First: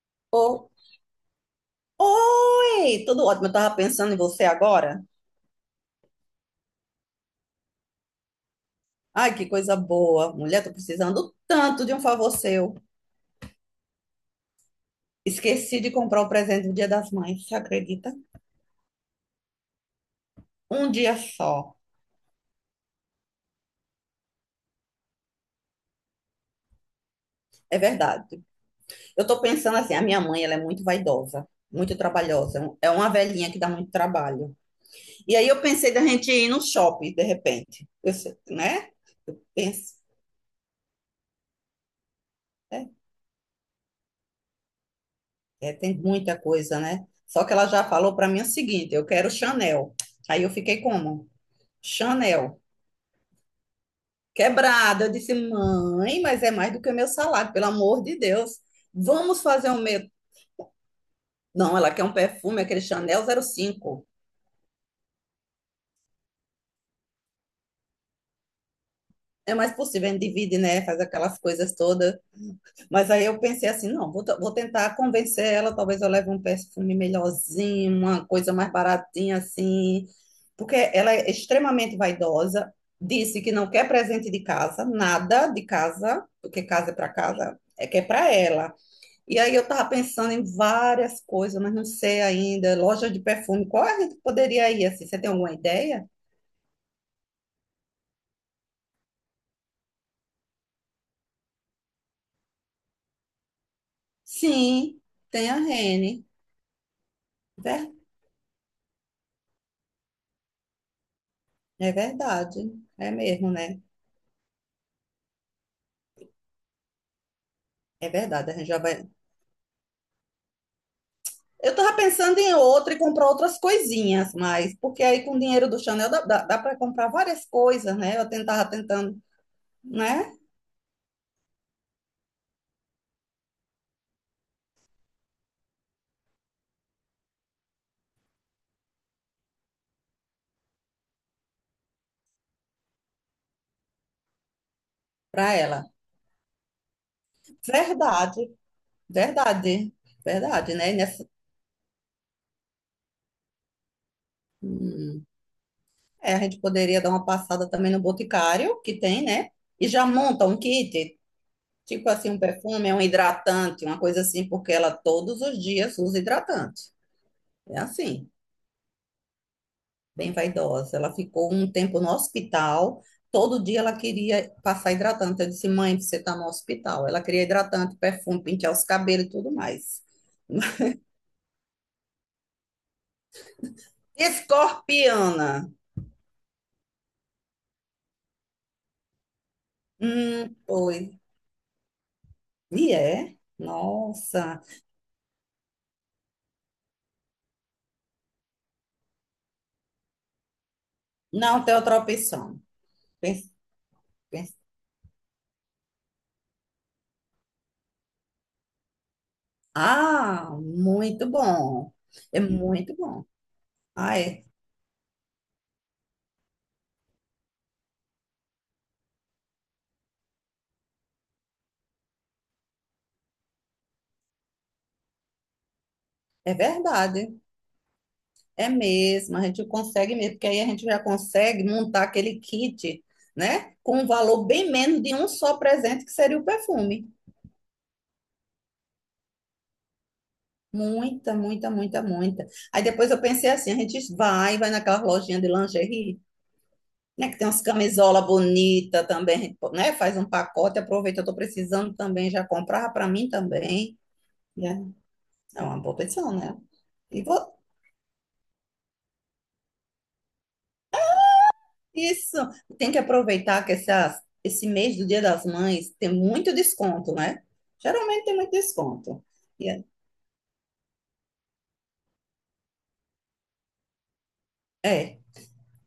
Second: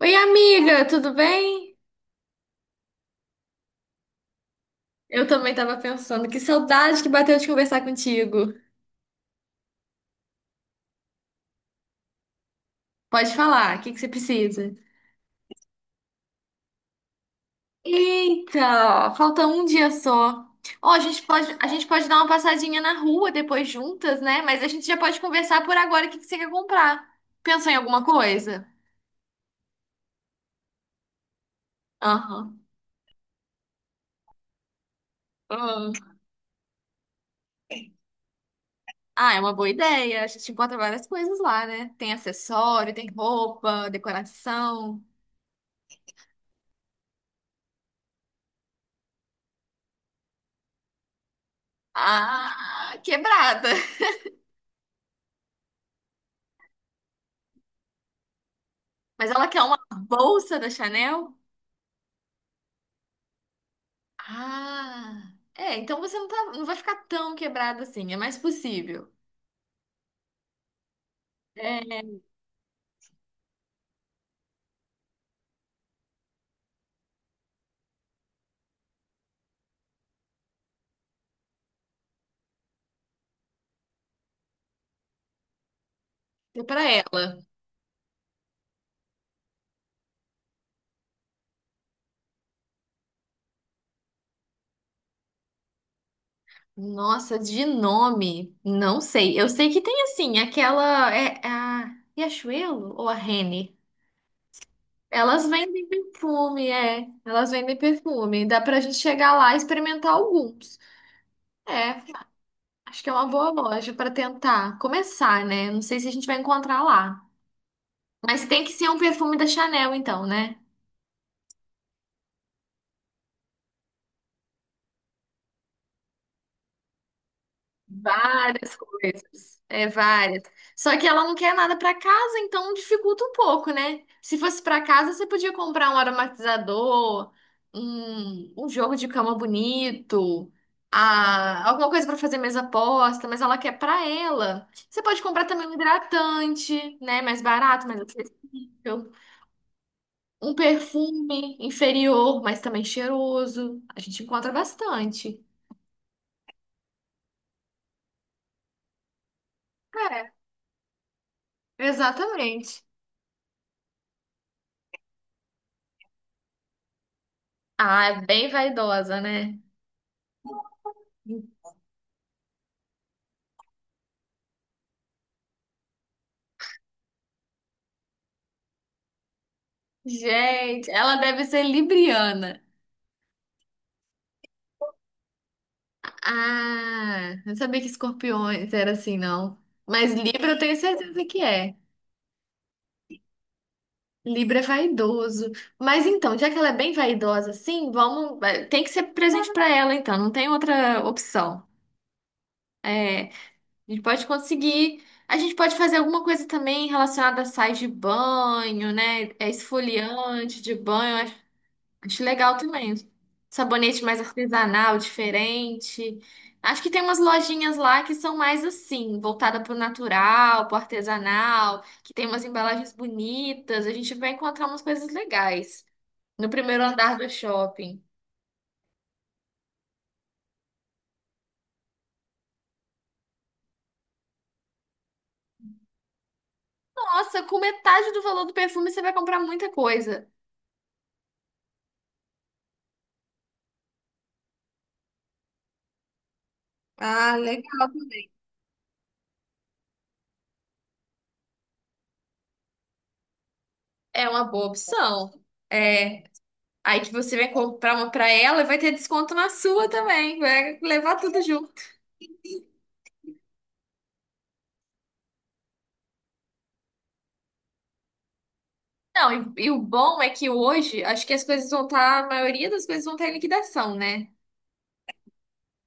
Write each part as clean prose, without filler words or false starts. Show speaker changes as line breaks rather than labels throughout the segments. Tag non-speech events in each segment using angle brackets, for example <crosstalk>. Oi,
Oh,
amiga, tudo bem?
oi! Tudo ótimo. Eu tava pensando em você agora.
Eu também tava pensando, que saudade que bateu de conversar contigo.
Ai, que coisa boa. Mulher, tô precisando tanto de um favor seu.
Pode falar, o que que você precisa?
Esqueci de comprar o presente do Dia das Mães, você acredita?
Eita, falta um dia só. Ó,
Um
a
dia
gente pode, a
só.
gente pode dar uma passadinha na rua depois juntas, né? Mas a gente já pode conversar por agora o que que você quer comprar. Pensou em
É
alguma
verdade.
coisa?
Eu tô pensando assim, a minha mãe, ela é muito vaidosa, muito
Aham.
trabalhosa. É uma velhinha que dá muito trabalho. E aí eu pensei
Hum.
da gente ir no shopping, de repente. Eu sei, né?
Ah, é uma boa
Penso.
ideia. A gente encontra várias coisas lá, né? Tem
É,
acessório, tem roupa, decoração.
é, tem muita coisa, né? Só que ela já falou pra mim o seguinte, eu quero Chanel. Aí eu fiquei como? Chanel,
Ah, quebrada.
quebrada. Eu disse, mãe, mas é mais do que o meu salário, pelo amor de Deus.
Mas
Vamos
ela quer
fazer
uma
um meu.
bolsa da Chanel?
Não, ela quer um perfume, aquele Chanel 05.
Ah, é, então você não, tá, não vai ficar tão quebrada assim, é mais possível.
É mais possível, a gente divide, né? Faz aquelas coisas
É,
todas. Mas aí eu pensei assim, não, vou tentar convencer ela, talvez eu leve um perfume melhorzinho, uma coisa mais baratinha assim. Porque ela é extremamente vaidosa, disse que não quer presente de casa, nada de casa,
é
porque
pra
casa é para
ela.
casa, é que é para ela. E aí eu estava pensando em várias coisas, mas não sei ainda. Loja de perfume, qual é a gente poderia ir assim? Você tem alguma ideia?
Nossa, de nome, não sei. Eu sei que tem assim, aquela é a Riachuelo ou a Renner?
Sim,
Elas
tem a
vendem
Rene.
perfume, é. Elas vendem
Ver-
perfume. Dá pra gente chegar lá e experimentar alguns.
É
É,
verdade.
acho que
É
é uma
mesmo,
boa
né?
loja pra tentar começar, né? Não sei se a gente vai encontrar lá.
É
Mas
verdade, a
tem
gente
que
já
ser um
vai.
perfume da Chanel, então, né?
Eu estava pensando em outra e comprar outras coisinhas, mas porque aí com o dinheiro do Chanel dá para comprar várias coisas, né? Eu tentava
Várias
tentando,
coisas. É,
né?
várias. Só que ela não quer nada pra casa, então dificulta um pouco, né? Se fosse pra casa, você podia comprar um aromatizador, um jogo de cama bonito, a, alguma coisa pra fazer mesa posta, mas ela quer pra ela. Você pode comprar
Para
também um
ela.
hidratante, né? Mais barato, mais
Verdade,
acessível.
verdade,
Um
verdade, né? E Nessa...
perfume inferior, mas também cheiroso. A gente encontra
Hum.
bastante.
É, a gente poderia dar uma passada também no Boticário, que tem, né? E já
É,
monta um kit, tipo assim, um
exatamente.
perfume, um hidratante, uma coisa assim, porque ela todos os dias usa hidratante. É
Ah, é
assim,
bem vaidosa, né?
bem vaidosa. Ela ficou um tempo no hospital, todo dia ela queria passar hidratante. Eu disse, mãe, você está no hospital. Ela queria hidratante, perfume, pentear os cabelos e tudo mais. <laughs>
Gente, ela deve ser libriana.
Escorpiana.
Ah, não sabia que escorpiões era assim, não. Mas Libra eu tenho
Foi.
certeza que é.
E é?
Libra
Nossa.
é vaidoso. Mas então, já que ela é bem vaidosa assim, Tem que ser presente pra ela, então, não tem outra
Não
opção.
tem outra opção.
É, a
Pense-
gente pode conseguir. A gente pode fazer alguma coisa também relacionada a sais de banho, né? É
Ah,
esfoliante de
muito
banho.
bom.
Acho
É
legal também.
muito bom.
Sabonete mais
Ah, é,
artesanal, diferente. Acho que tem umas lojinhas lá que são mais assim, voltada pro natural, pro artesanal, que tem umas embalagens bonitas. A gente vai encontrar umas coisas legais no
é
primeiro andar do
verdade.
shopping.
É mesmo. A gente consegue mesmo, porque aí a gente já consegue montar aquele kit, né? Com um valor bem menos de um só presente, que seria o perfume.
Nossa, com metade do valor do perfume você vai comprar muita coisa.
Muita, muita, muita, muita. Aí depois eu pensei assim, a gente vai naquela lojinha de lingerie, né?
Ah,
Que tem umas
legal.
camisola bonita também, a gente, né? Faz um pacote, aproveita, eu tô precisando também, já comprar para mim também.
É uma boa
Né?
opção.
É uma boa
É,
opção, né?
aí que
E
você vai
vo-
comprar uma pra ela e vai ter desconto na sua também. Vai levar tudo junto.
Isso, tem que aproveitar que esse mês do Dia das Mães tem muito desconto, né? Geralmente tem muito desconto.
Não, e
E
o
é,
bom é que hoje, acho que as coisas vão estar, a maioria das coisas vão estar em liquidação, né?
é.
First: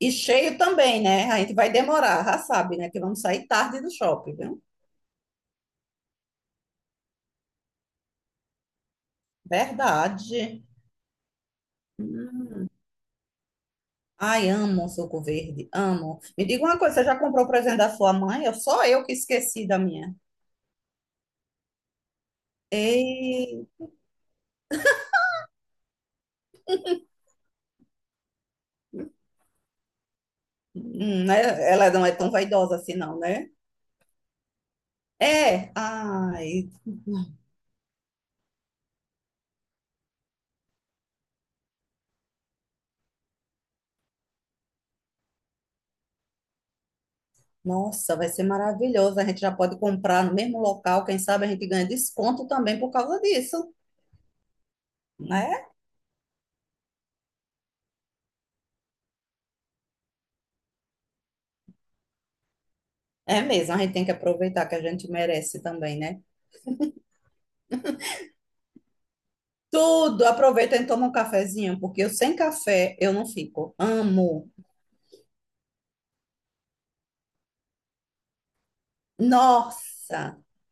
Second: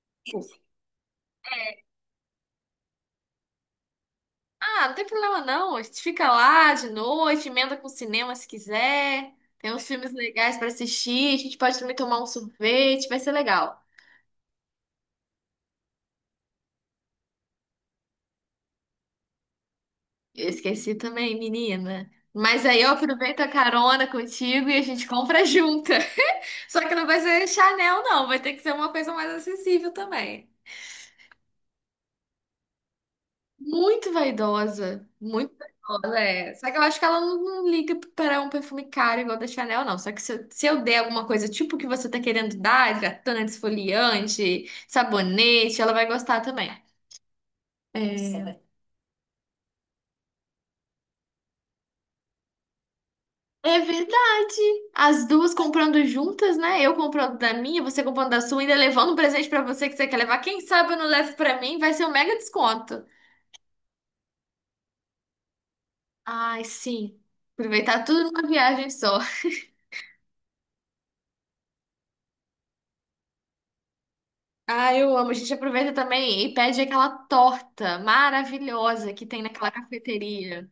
E
Tipo,
cheio também, né? A gente vai demorar, já sabe, né? Que vamos sair tarde do shopping, viu?
ah, não tem problema não, a gente fica lá de noite, emenda com o cinema se quiser, tem uns filmes legais
Verdade.
pra assistir, a gente pode também tomar um
Hum.
sorvete, vai ser legal.
Ai, amo suco verde, amo. Me diga uma coisa, você já comprou o presente da sua mãe? Eu só eu que esqueci da minha.
Eu esqueci também, menina. Mas aí eu aproveito a
Ei,
carona contigo e a gente compra junta. <laughs> Só que não vai ser Chanel, não, vai ter que ser uma coisa mais acessível também.
né? Ela não é tão vaidosa assim, não, né?
Muito
É,
vaidosa, é.
ai,
Só que eu acho que ela não liga para um perfume caro igual da Chanel, não. Só que se, eu se eu der alguma coisa tipo que você tá querendo dar, hidratante, esfoliante, sabonete, ela vai gostar também.
nossa, vai ser
É,
maravilhoso. A gente já pode comprar no mesmo local. Quem sabe a gente ganha desconto também por causa disso,
é verdade. As duas
né?
comprando juntas, né? Eu comprando da minha, você comprando da sua, ainda levando um presente pra você que você quer levar. Quem sabe eu não levo pra mim, vai ser um mega desconto.
É mesmo, a gente tem que aproveitar que a gente merece também, né?
Ai, sim. Aproveitar tudo numa viagem só.
Tudo, aproveita e toma um cafezinho, porque eu sem café eu não fico. Amo.
Ah, eu amo. A gente aproveita também e pede aquela torta maravilhosa que tem naquela
Nossa,
cafeteria.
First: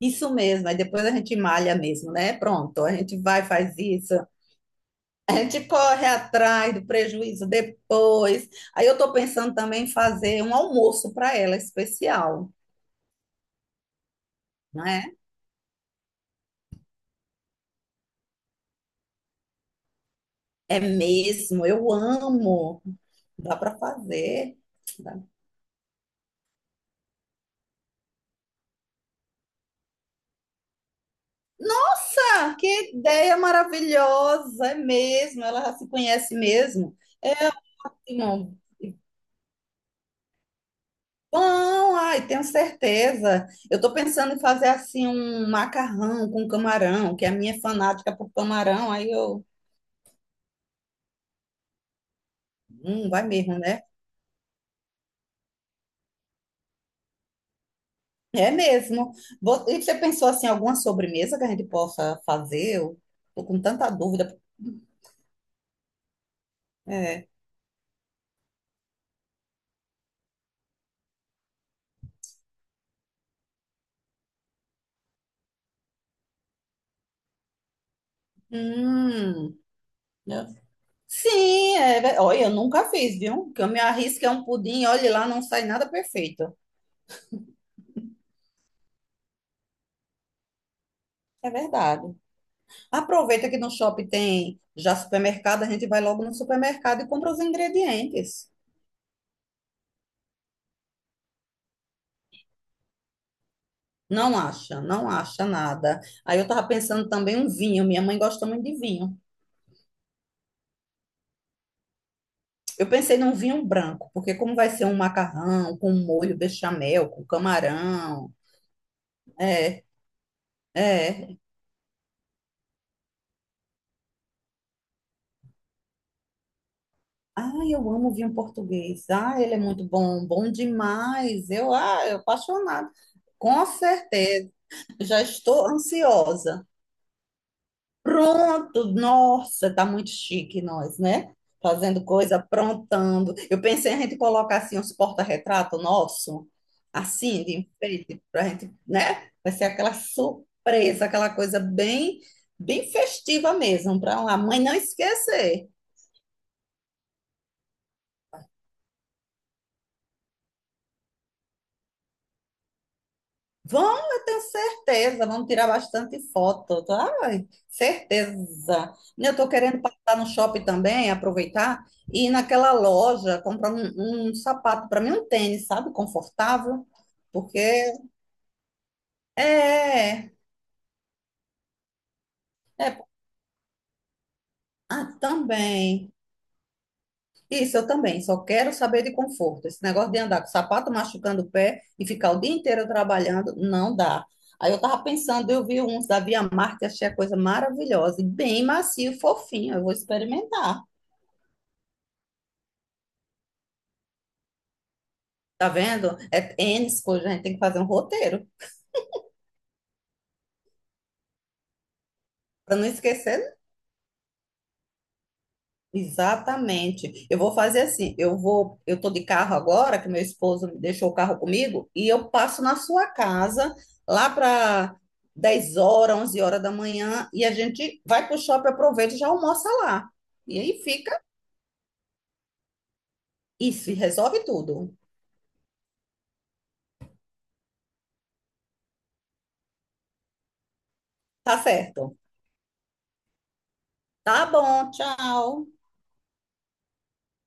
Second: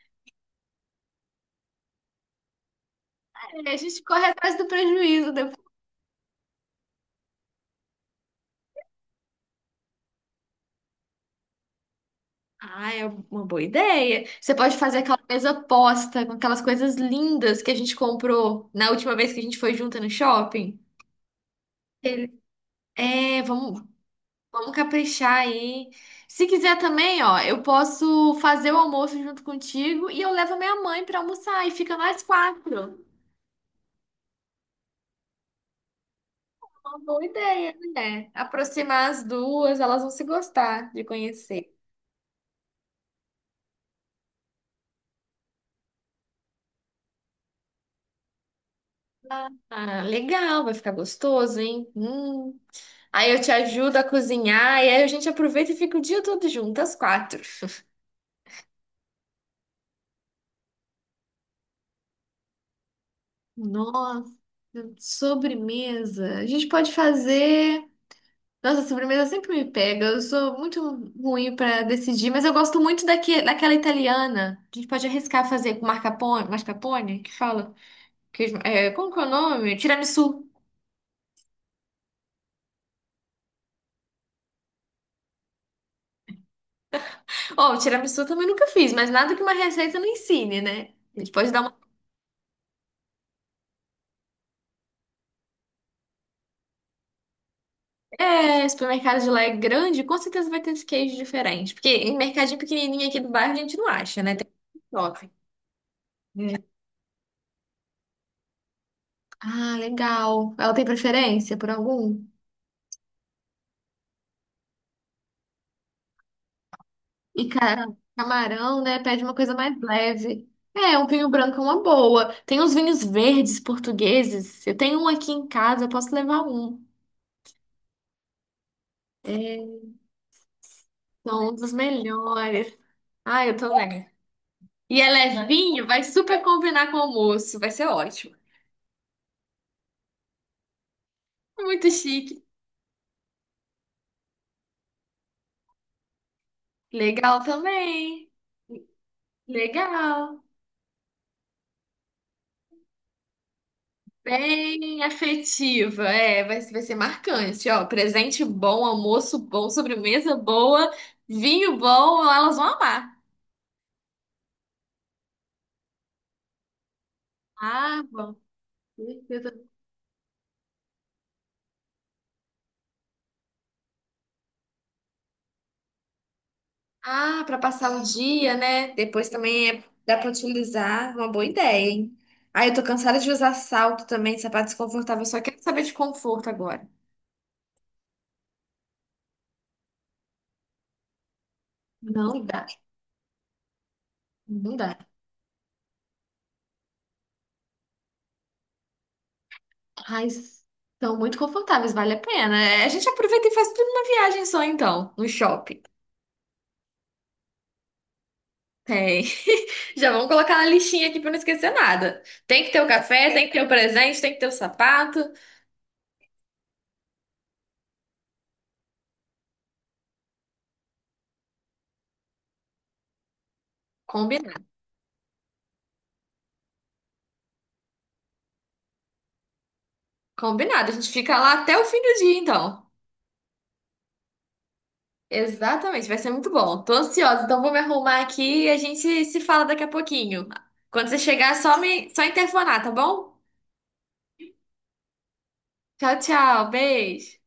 isso mesmo. Aí depois a gente malha mesmo, né? Pronto, a gente vai,
É,
faz
a gente
isso.
corre atrás do prejuízo
A gente
depois.
corre atrás do prejuízo depois. Aí eu tô pensando também em fazer um almoço para ela especial.
Ah, é uma boa ideia. Você pode fazer
Né?
aquela mesa posta com aquelas coisas lindas que a gente comprou na última vez que a gente foi junta no shopping.
É mesmo, eu
Ele-
amo.
É,
Dá para
vamos,
fazer.
vamos
Dá-
caprichar aí. Se quiser também, ó, eu posso fazer o almoço junto contigo e eu levo a minha mãe pra almoçar e fica nós
Nossa, que
quatro.
ideia maravilhosa, é mesmo. Ela já se conhece mesmo.
Uma boa
É
ideia, né?
ótimo.
Aproximar as duas, elas vão se gostar de conhecer.
Bom, ai, tenho certeza. Eu estou pensando em fazer assim um macarrão com camarão, que a minha é fanática por camarão, aí eu,
Ah, legal, vai ficar gostoso, hein? Hum.
vai
Aí eu te
mesmo, né?
ajudo a cozinhar e aí a gente aproveita e fica o dia todo junto, às quatro. <laughs>
É mesmo. E você pensou assim, alguma sobremesa que a gente possa fazer? Eu tô com tanta
Nossa,
dúvida.
sobremesa. A gente pode
É.
fazer. Nossa, sobremesa sempre me pega. Eu sou muito ruim para decidir, mas eu gosto muito daquela italiana. A gente pode arriscar fazer com mascarpone, que fala? Como que é o
Hum.
nome? Tiramisu.
Sim, é, olha, eu nunca fiz, viu? Que eu me arrisco é um pudim, olha lá, não sai nada perfeito.
Ó, o tiramisu eu também nunca fiz, mas nada que uma receita não ensine, né? A gente
É
pode dar uma.
verdade. Aproveita que no shopping tem já supermercado, a gente vai logo no supermercado e compra os ingredientes.
É, supermercado de lá é grande, com certeza vai ter esse queijo diferente. Porque em mercadinho pequenininho aqui do bairro a gente não acha, né?
Não
Tem
acha, não
shopping.
acha nada. Aí eu
Hum.
tava pensando também um vinho, minha mãe gosta muito de vinho.
Ah, legal. Ela tem preferência por algum?
Eu pensei num vinho branco, porque como vai ser um macarrão com molho bechamel, com
E cara,
camarão,
camarão, né? Pede uma coisa mais
é,
leve. É, um vinho
é,
branco é uma boa. Tem uns vinhos verdes portugueses. Eu tenho um aqui em casa, eu posso levar um.
ah, eu amo vinho português. Ah, ele é muito bom, bom
São
demais.
um dos
Eu
melhores.
apaixonada.
Ah, eu
Com
tô vendo.
certeza.
E é
Já estou
levinho, vai super
ansiosa.
combinar com o almoço. Vai ser ótimo.
Pronto, nossa, tá muito chique nós, né?
Muito
Fazendo coisa,
chique.
aprontando. Eu pensei a gente colocar assim uns porta-retrato nosso,
Legal
assim, de enfeite,
também.
pra gente, né? Vai ser aquela
Legal.
surpresa, aquela coisa bem, bem festiva mesmo, para a mãe não
Bem
esquecer.
afetiva. É, vai ser marcante. Ó, presente bom, almoço bom, sobremesa boa, vinho bom, elas vão amar.
Vão, eu tenho certeza, vamos tirar bastante foto, tá? Ai,
Ah, bom.
certeza. Eu estou
Certeza.
querendo passar no shopping também, aproveitar e ir naquela loja comprar um sapato para mim, um tênis, sabe, confortável,
Ah, para
porque
passar o dia, né? Depois também dá para
é,
utilizar. Uma boa ideia, hein? Ah, eu tô
é,
cansada de usar salto também, sapato
ah,
desconfortável. Só quero saber de
também.
conforto agora.
Isso, eu também, só quero saber de conforto. Esse negócio de andar com o sapato machucando o pé e ficar o
Não
dia
dá.
inteiro trabalhando, não dá. Aí
Não
eu
dá.
tava pensando, eu vi uns da Via Marte, achei a coisa maravilhosa, e bem macio, fofinho, eu vou
Ai,
experimentar.
são muito confortáveis, vale a pena. É, a gente aproveita e faz tudo numa viagem só, então, no
Tá
shopping.
vendo? É tênis, coisa, a gente tem que fazer um roteiro
Tem. <laughs> Já vamos colocar na listinha aqui pra não esquecer nada. Tem que
para
ter
não
o café, tem que
esquecer.
ter o presente, tem que ter o sapato.
Exatamente. Eu vou fazer assim, eu tô de carro agora, que meu esposo deixou o carro comigo, e eu passo na sua casa lá
Combinado.
para 10 horas, 11 horas da manhã, e a gente vai pro shopping, aproveita e já almoça lá. E aí
Combinado. A gente
fica
fica lá até o fim do dia, então.
isso, e resolve tudo.
Exatamente, vai ser muito bom. Tô ansiosa, então vou me arrumar aqui e a gente se fala daqui a pouquinho. Quando você chegar,
Tá
só me,
certo.
só interfonar, tá bom?
Tá bom, tchau.
Tchau, tchau. Beijo.